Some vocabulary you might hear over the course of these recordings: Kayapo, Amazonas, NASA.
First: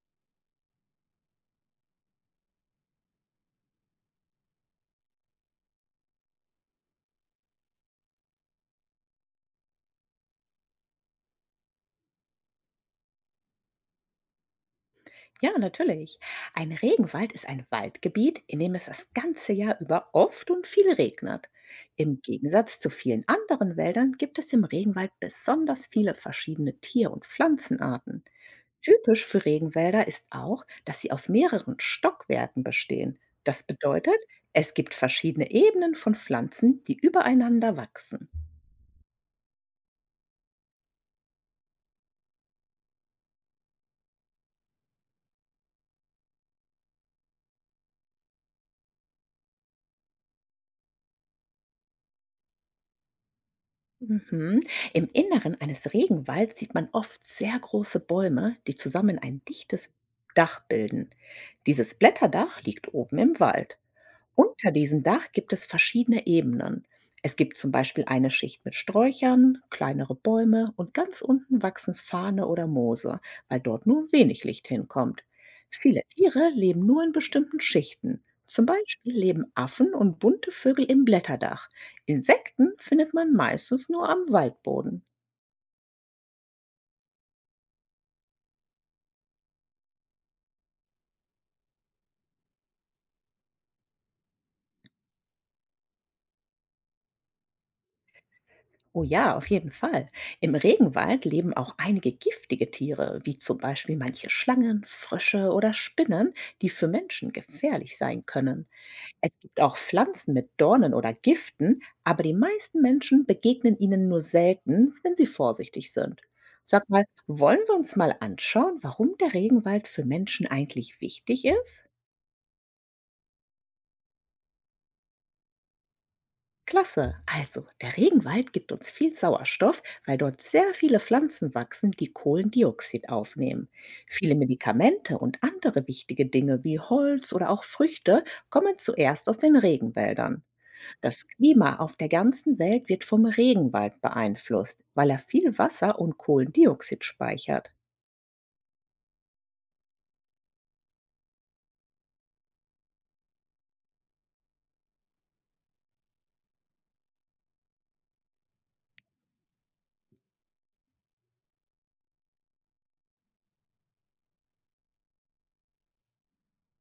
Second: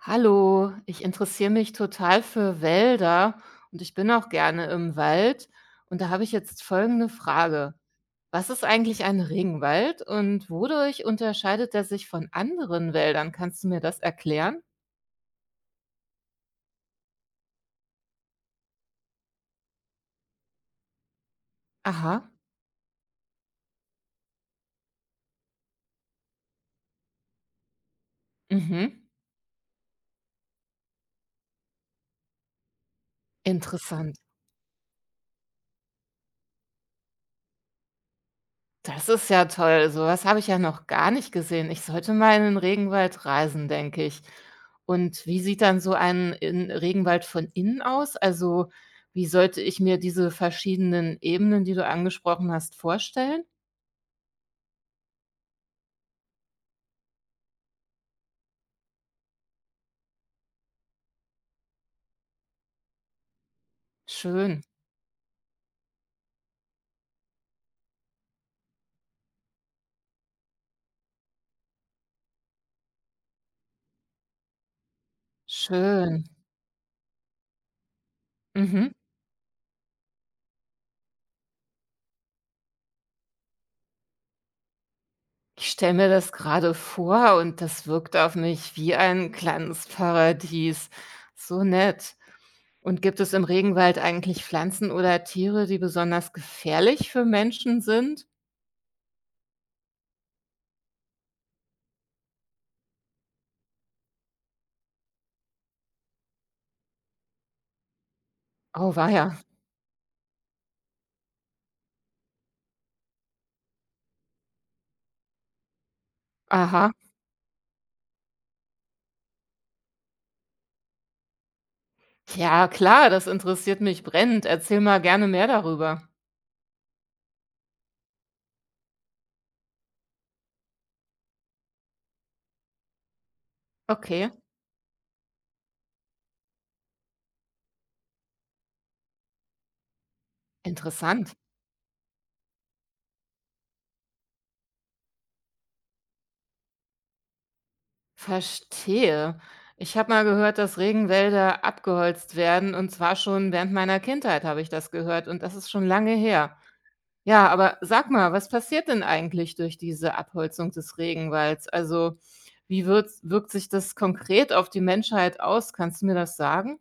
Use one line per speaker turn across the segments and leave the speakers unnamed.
Hallo, ich interessiere mich total für Wälder und ich bin auch gerne im Wald. Und da habe ich jetzt folgende Frage. Was ist eigentlich ein Regenwald und wodurch unterscheidet er sich von anderen Wäldern? Kannst du mir das erklären?
Ja, natürlich. Ein Regenwald ist ein Waldgebiet, in dem es das ganze Jahr über oft und viel regnet. Im
Aha,
Gegensatz zu vielen anderen Wäldern gibt es im Regenwald besonders viele verschiedene Tier- und Pflanzenarten.
mhm,
Typisch für Regenwälder ist auch, dass sie aus mehreren Stockwerken bestehen. Das bedeutet,
interessant.
es gibt verschiedene Ebenen von Pflanzen, die übereinander wachsen.
Das ist ja toll. So was habe ich ja noch gar nicht gesehen. Ich sollte mal in den Regenwald reisen, denke ich. Und wie sieht dann so ein in Regenwald von innen aus? Also, wie sollte ich mir diese verschiedenen Ebenen, die du angesprochen hast, vorstellen?
Mhm. Im Inneren eines Regenwalds sieht man oft sehr große Bäume, die zusammen ein dichtes Dach bilden. Dieses Blätterdach liegt oben im Wald.
Schön,
Unter diesem Dach gibt es verschiedene Ebenen. Es gibt zum Beispiel eine Schicht mit Sträuchern, kleinere Bäume und ganz unten wachsen Fahne oder Moose, weil dort nur wenig Licht hinkommt. Viele
schön.
Tiere leben nur in bestimmten Schichten. Zum
Mhm.
Beispiel leben Affen und bunte Vögel im Blätterdach. Insekten findet man meistens nur am Waldboden.
Ich stelle mir das gerade vor und das wirkt auf mich wie ein kleines Paradies. So nett. Und gibt es im Regenwald eigentlich Pflanzen oder Tiere, die besonders gefährlich für Menschen sind?
Oh ja, auf jeden Fall. Im Regenwald leben auch einige giftige Tiere, wie zum Beispiel manche Schlangen, Frösche oder Spinnen, die für Menschen gefährlich sein können.
Oh, weia.
Es gibt auch Pflanzen mit Dornen oder Giften, aber die meisten Menschen begegnen ihnen nur selten, wenn sie vorsichtig sind. Sag
Aha.
mal, wollen wir uns mal anschauen, warum der Regenwald für Menschen eigentlich wichtig ist?
Ja, klar, das interessiert mich brennend. Erzähl mal gerne mehr darüber.
Klasse. Also, der Regenwald gibt uns viel Sauerstoff, weil dort sehr viele Pflanzen wachsen, die Kohlendioxid aufnehmen.
Okay,
Viele Medikamente und andere wichtige Dinge wie Holz oder auch Früchte kommen zuerst aus den Regenwäldern. Das
interessant.
Klima auf der ganzen Welt wird vom Regenwald beeinflusst, weil er viel Wasser und Kohlendioxid speichert.
Verstehe. Ich habe mal gehört, dass Regenwälder abgeholzt werden und zwar schon während meiner Kindheit habe ich das gehört und das ist schon lange her. Ja, aber sag mal, was passiert denn eigentlich durch diese Abholzung des Regenwalds? Also, wie wirkt sich das konkret auf die Menschheit aus? Kannst du mir das sagen?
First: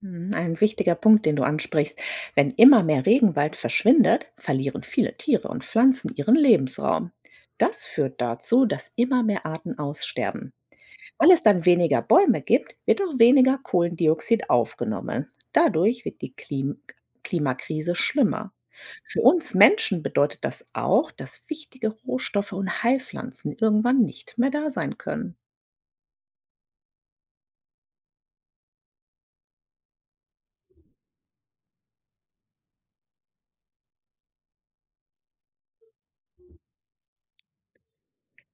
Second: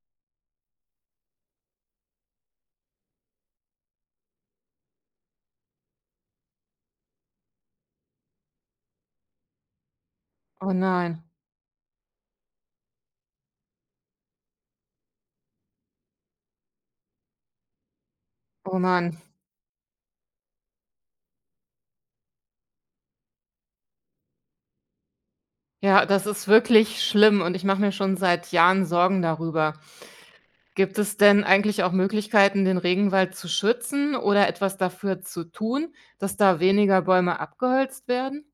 Mhm, ein wichtiger Punkt, den du ansprichst. Wenn immer mehr Regenwald verschwindet, verlieren viele Tiere und Pflanzen ihren Lebensraum. Das führt dazu, dass immer mehr Arten aussterben.
Oh nein,
Weil es dann weniger Bäume gibt, wird auch weniger Kohlendioxid aufgenommen. Dadurch wird die Klimakrise schlimmer.
oh Mann.
Für uns Menschen bedeutet das auch, dass wichtige Rohstoffe und Heilpflanzen irgendwann nicht mehr da sein können.
Ja, das ist wirklich schlimm und ich mache mir schon seit Jahren Sorgen darüber. Gibt es denn eigentlich auch Möglichkeiten, den Regenwald zu schützen oder etwas dafür zu tun, dass da weniger Bäume abgeholzt werden?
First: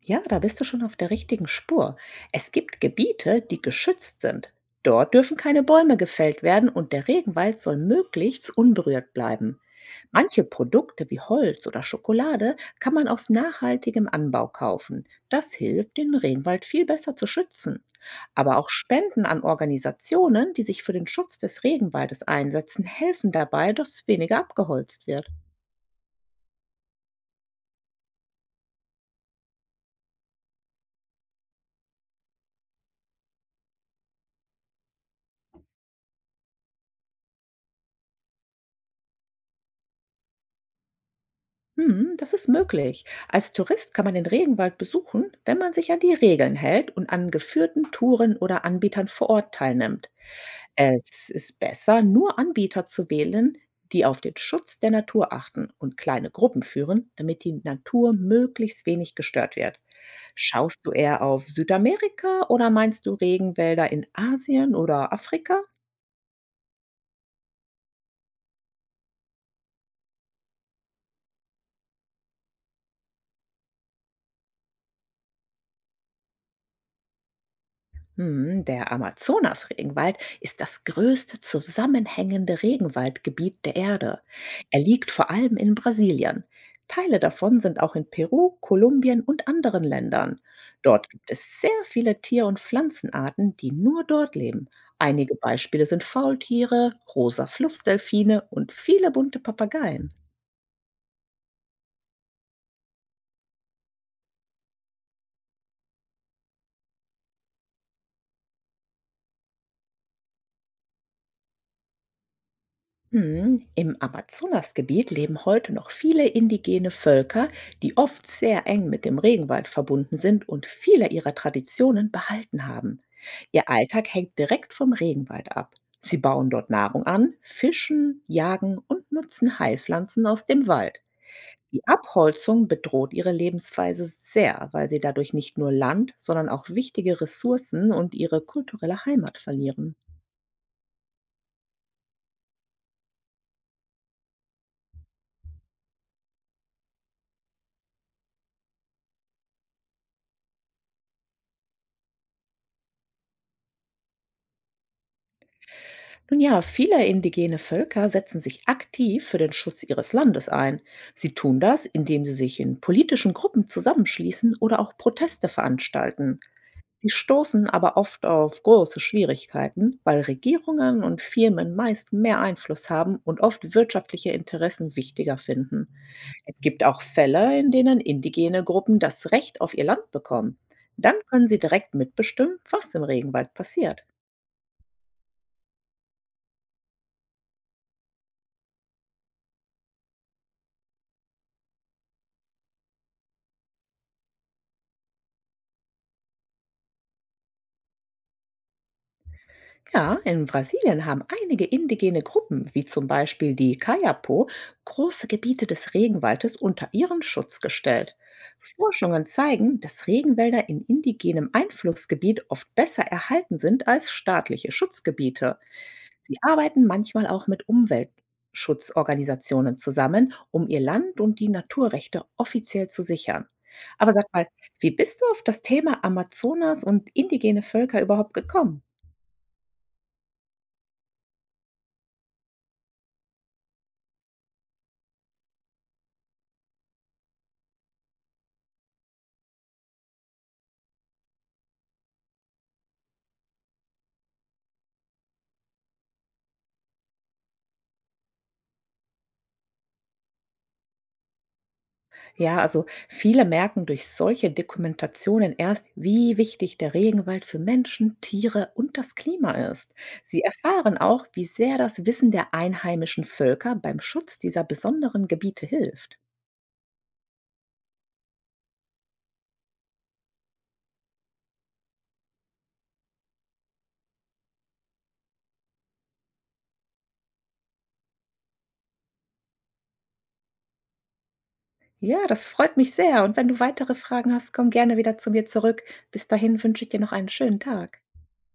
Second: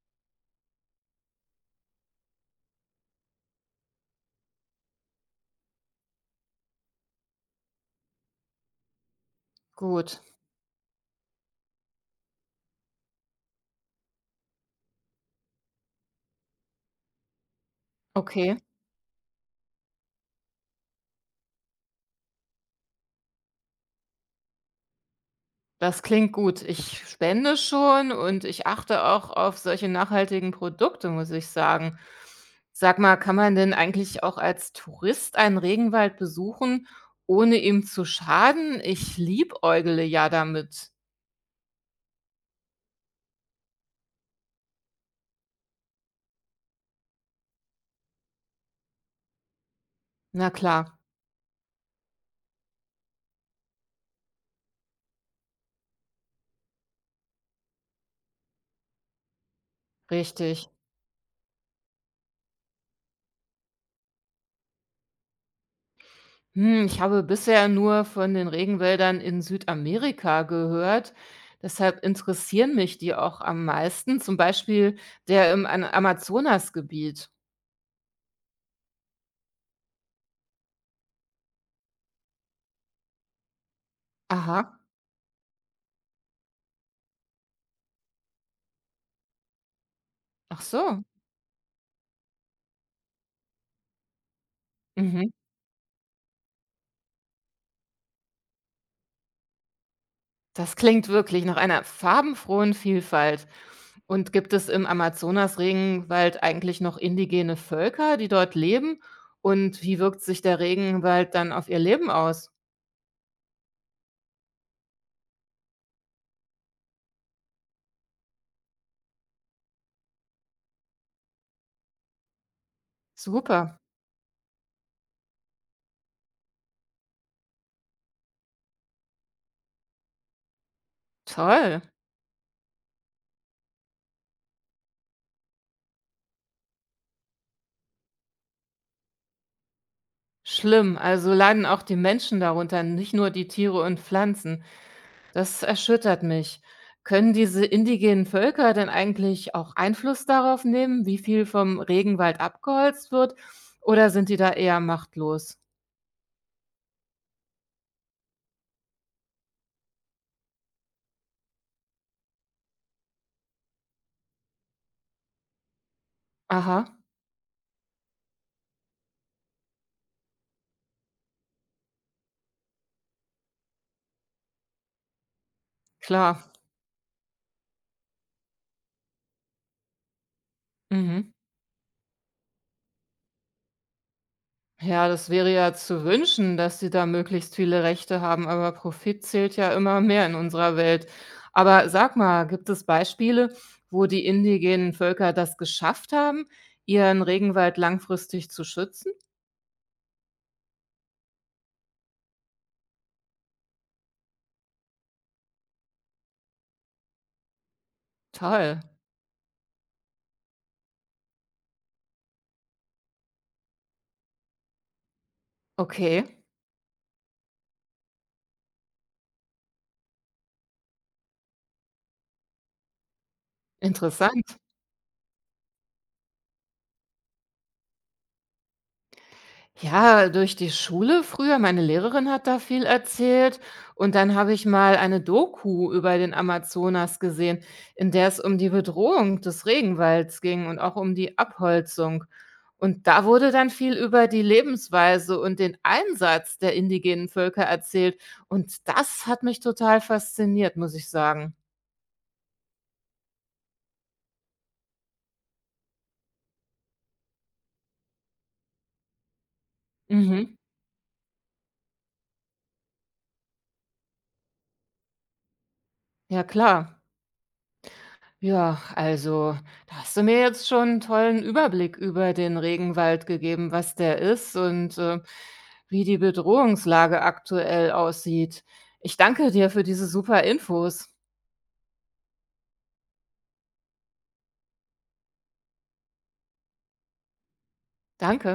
Ja, da bist du schon auf der richtigen Spur. Es gibt Gebiete, die geschützt sind. Dort dürfen keine Bäume gefällt werden und der Regenwald soll möglichst unberührt bleiben.
Gut,
Manche Produkte wie Holz oder Schokolade kann man aus nachhaltigem Anbau kaufen. Das hilft, den Regenwald viel besser zu schützen. Aber
okay.
auch Spenden an Organisationen, die sich für den Schutz des Regenwaldes einsetzen, helfen dabei, dass weniger abgeholzt wird.
Das klingt gut. Ich spende schon und ich achte auch auf solche nachhaltigen Produkte, muss ich sagen. Sag mal, kann man denn eigentlich auch als Tourist einen Regenwald besuchen, ohne ihm zu schaden? Ich liebäugle ja damit.
Mhm, das ist möglich. Als Tourist kann man den Regenwald besuchen, wenn man sich an die Regeln hält und an geführten Touren oder Anbietern vor Ort teilnimmt.
Na klar,
Es ist besser, nur Anbieter zu wählen, die auf den Schutz der Natur achten und kleine Gruppen führen, damit die Natur möglichst wenig gestört wird.
richtig.
Schaust du eher auf Südamerika oder meinst du Regenwälder in Asien oder Afrika?
Hm, ich habe bisher nur von den Regenwäldern in Südamerika gehört. Deshalb interessieren mich die auch am meisten, zum Beispiel der im Amazonasgebiet.
Hm, der Amazonas-Regenwald ist das größte zusammenhängende Regenwaldgebiet der Erde.
Aha,
Er liegt vor allem in Brasilien. Teile davon sind auch in Peru, Kolumbien und anderen Ländern.
ach so.
Dort gibt es sehr viele Tier- und Pflanzenarten, die nur dort leben.
Mhm.
Einige Beispiele sind Faultiere, rosa Flussdelfine und viele bunte Papageien.
Das klingt wirklich nach einer farbenfrohen Vielfalt. Und gibt es im Amazonas-Regenwald eigentlich noch indigene Völker, die dort leben? Und wie wirkt sich der Regenwald dann auf ihr Leben aus?
Mhm. Im Amazonasgebiet leben heute noch viele indigene Völker, die oft sehr eng mit dem Regenwald verbunden sind und viele ihrer Traditionen behalten haben. Ihr
Super,
Alltag hängt direkt vom Regenwald ab. Sie bauen dort Nahrung an, fischen, jagen und nutzen Heilpflanzen aus dem Wald.
toll,
Die Abholzung bedroht ihre Lebensweise sehr, weil sie dadurch nicht nur Land, sondern auch wichtige Ressourcen und ihre kulturelle Heimat verlieren.
schlimm. Also leiden auch die Menschen darunter, nicht nur die Tiere und Pflanzen. Das erschüttert mich. Können diese indigenen Völker denn eigentlich auch Einfluss darauf nehmen, wie viel vom Regenwald abgeholzt wird? Oder sind die da eher machtlos?
Nun ja, viele indigene Völker setzen sich aktiv für den Schutz ihres Landes ein. Sie tun das, indem sie sich in politischen Gruppen zusammenschließen oder auch Proteste veranstalten.
Aha.
Sie stoßen aber oft auf große Schwierigkeiten, weil Regierungen und Firmen meist mehr Einfluss haben und oft wirtschaftliche Interessen wichtiger finden.
Klar.
Es gibt auch Fälle, in denen indigene Gruppen das Recht auf ihr Land bekommen. Dann
Mhm.
können sie direkt mitbestimmen, was im Regenwald passiert.
Ja, das wäre ja zu wünschen, dass sie da möglichst viele Rechte haben, aber Profit zählt ja immer mehr in unserer Welt. Aber sag mal, gibt es Beispiele, wo die indigenen Völker das geschafft haben, ihren Regenwald langfristig zu schützen?
Ja, in Brasilien haben einige indigene Gruppen, wie zum Beispiel die Kayapo, große Gebiete des Regenwaldes unter ihren Schutz gestellt.
Toll.
Forschungen zeigen, dass Regenwälder in indigenem Einflussgebiet oft besser erhalten sind als staatliche Schutzgebiete. Sie
Okay,
arbeiten manchmal auch mit Umweltschutzorganisationen zusammen, um ihr Land und die Naturrechte offiziell zu sichern. Aber sag mal,
interessant.
wie bist du auf das Thema Amazonas und indigene Völker überhaupt gekommen?
Ja, durch die Schule früher, meine Lehrerin hat da viel erzählt und dann habe ich mal eine Doku über den Amazonas gesehen, in der es um die Bedrohung des Regenwalds ging und auch um die Abholzung. Und da wurde dann viel über die Lebensweise und den Einsatz der indigenen Völker erzählt und das hat mich total fasziniert, muss ich sagen.
Ja, also viele merken durch solche Dokumentationen erst, wie wichtig der Regenwald für Menschen, Tiere und das Klima ist. Sie
Mhm.
erfahren auch, wie sehr das Wissen der einheimischen Völker beim Schutz dieser besonderen Gebiete hilft.
Ja, klar. Ja, also, da hast du mir jetzt schon einen tollen Überblick über den Regenwald gegeben, was der ist und, wie die Bedrohungslage aktuell aussieht. Ich danke dir für diese super Infos.
Ja, das freut mich sehr. Und wenn du weitere Fragen hast, komm gerne wieder zu mir zurück. Bis dahin wünsche ich dir noch einen schönen Tag.
Danke.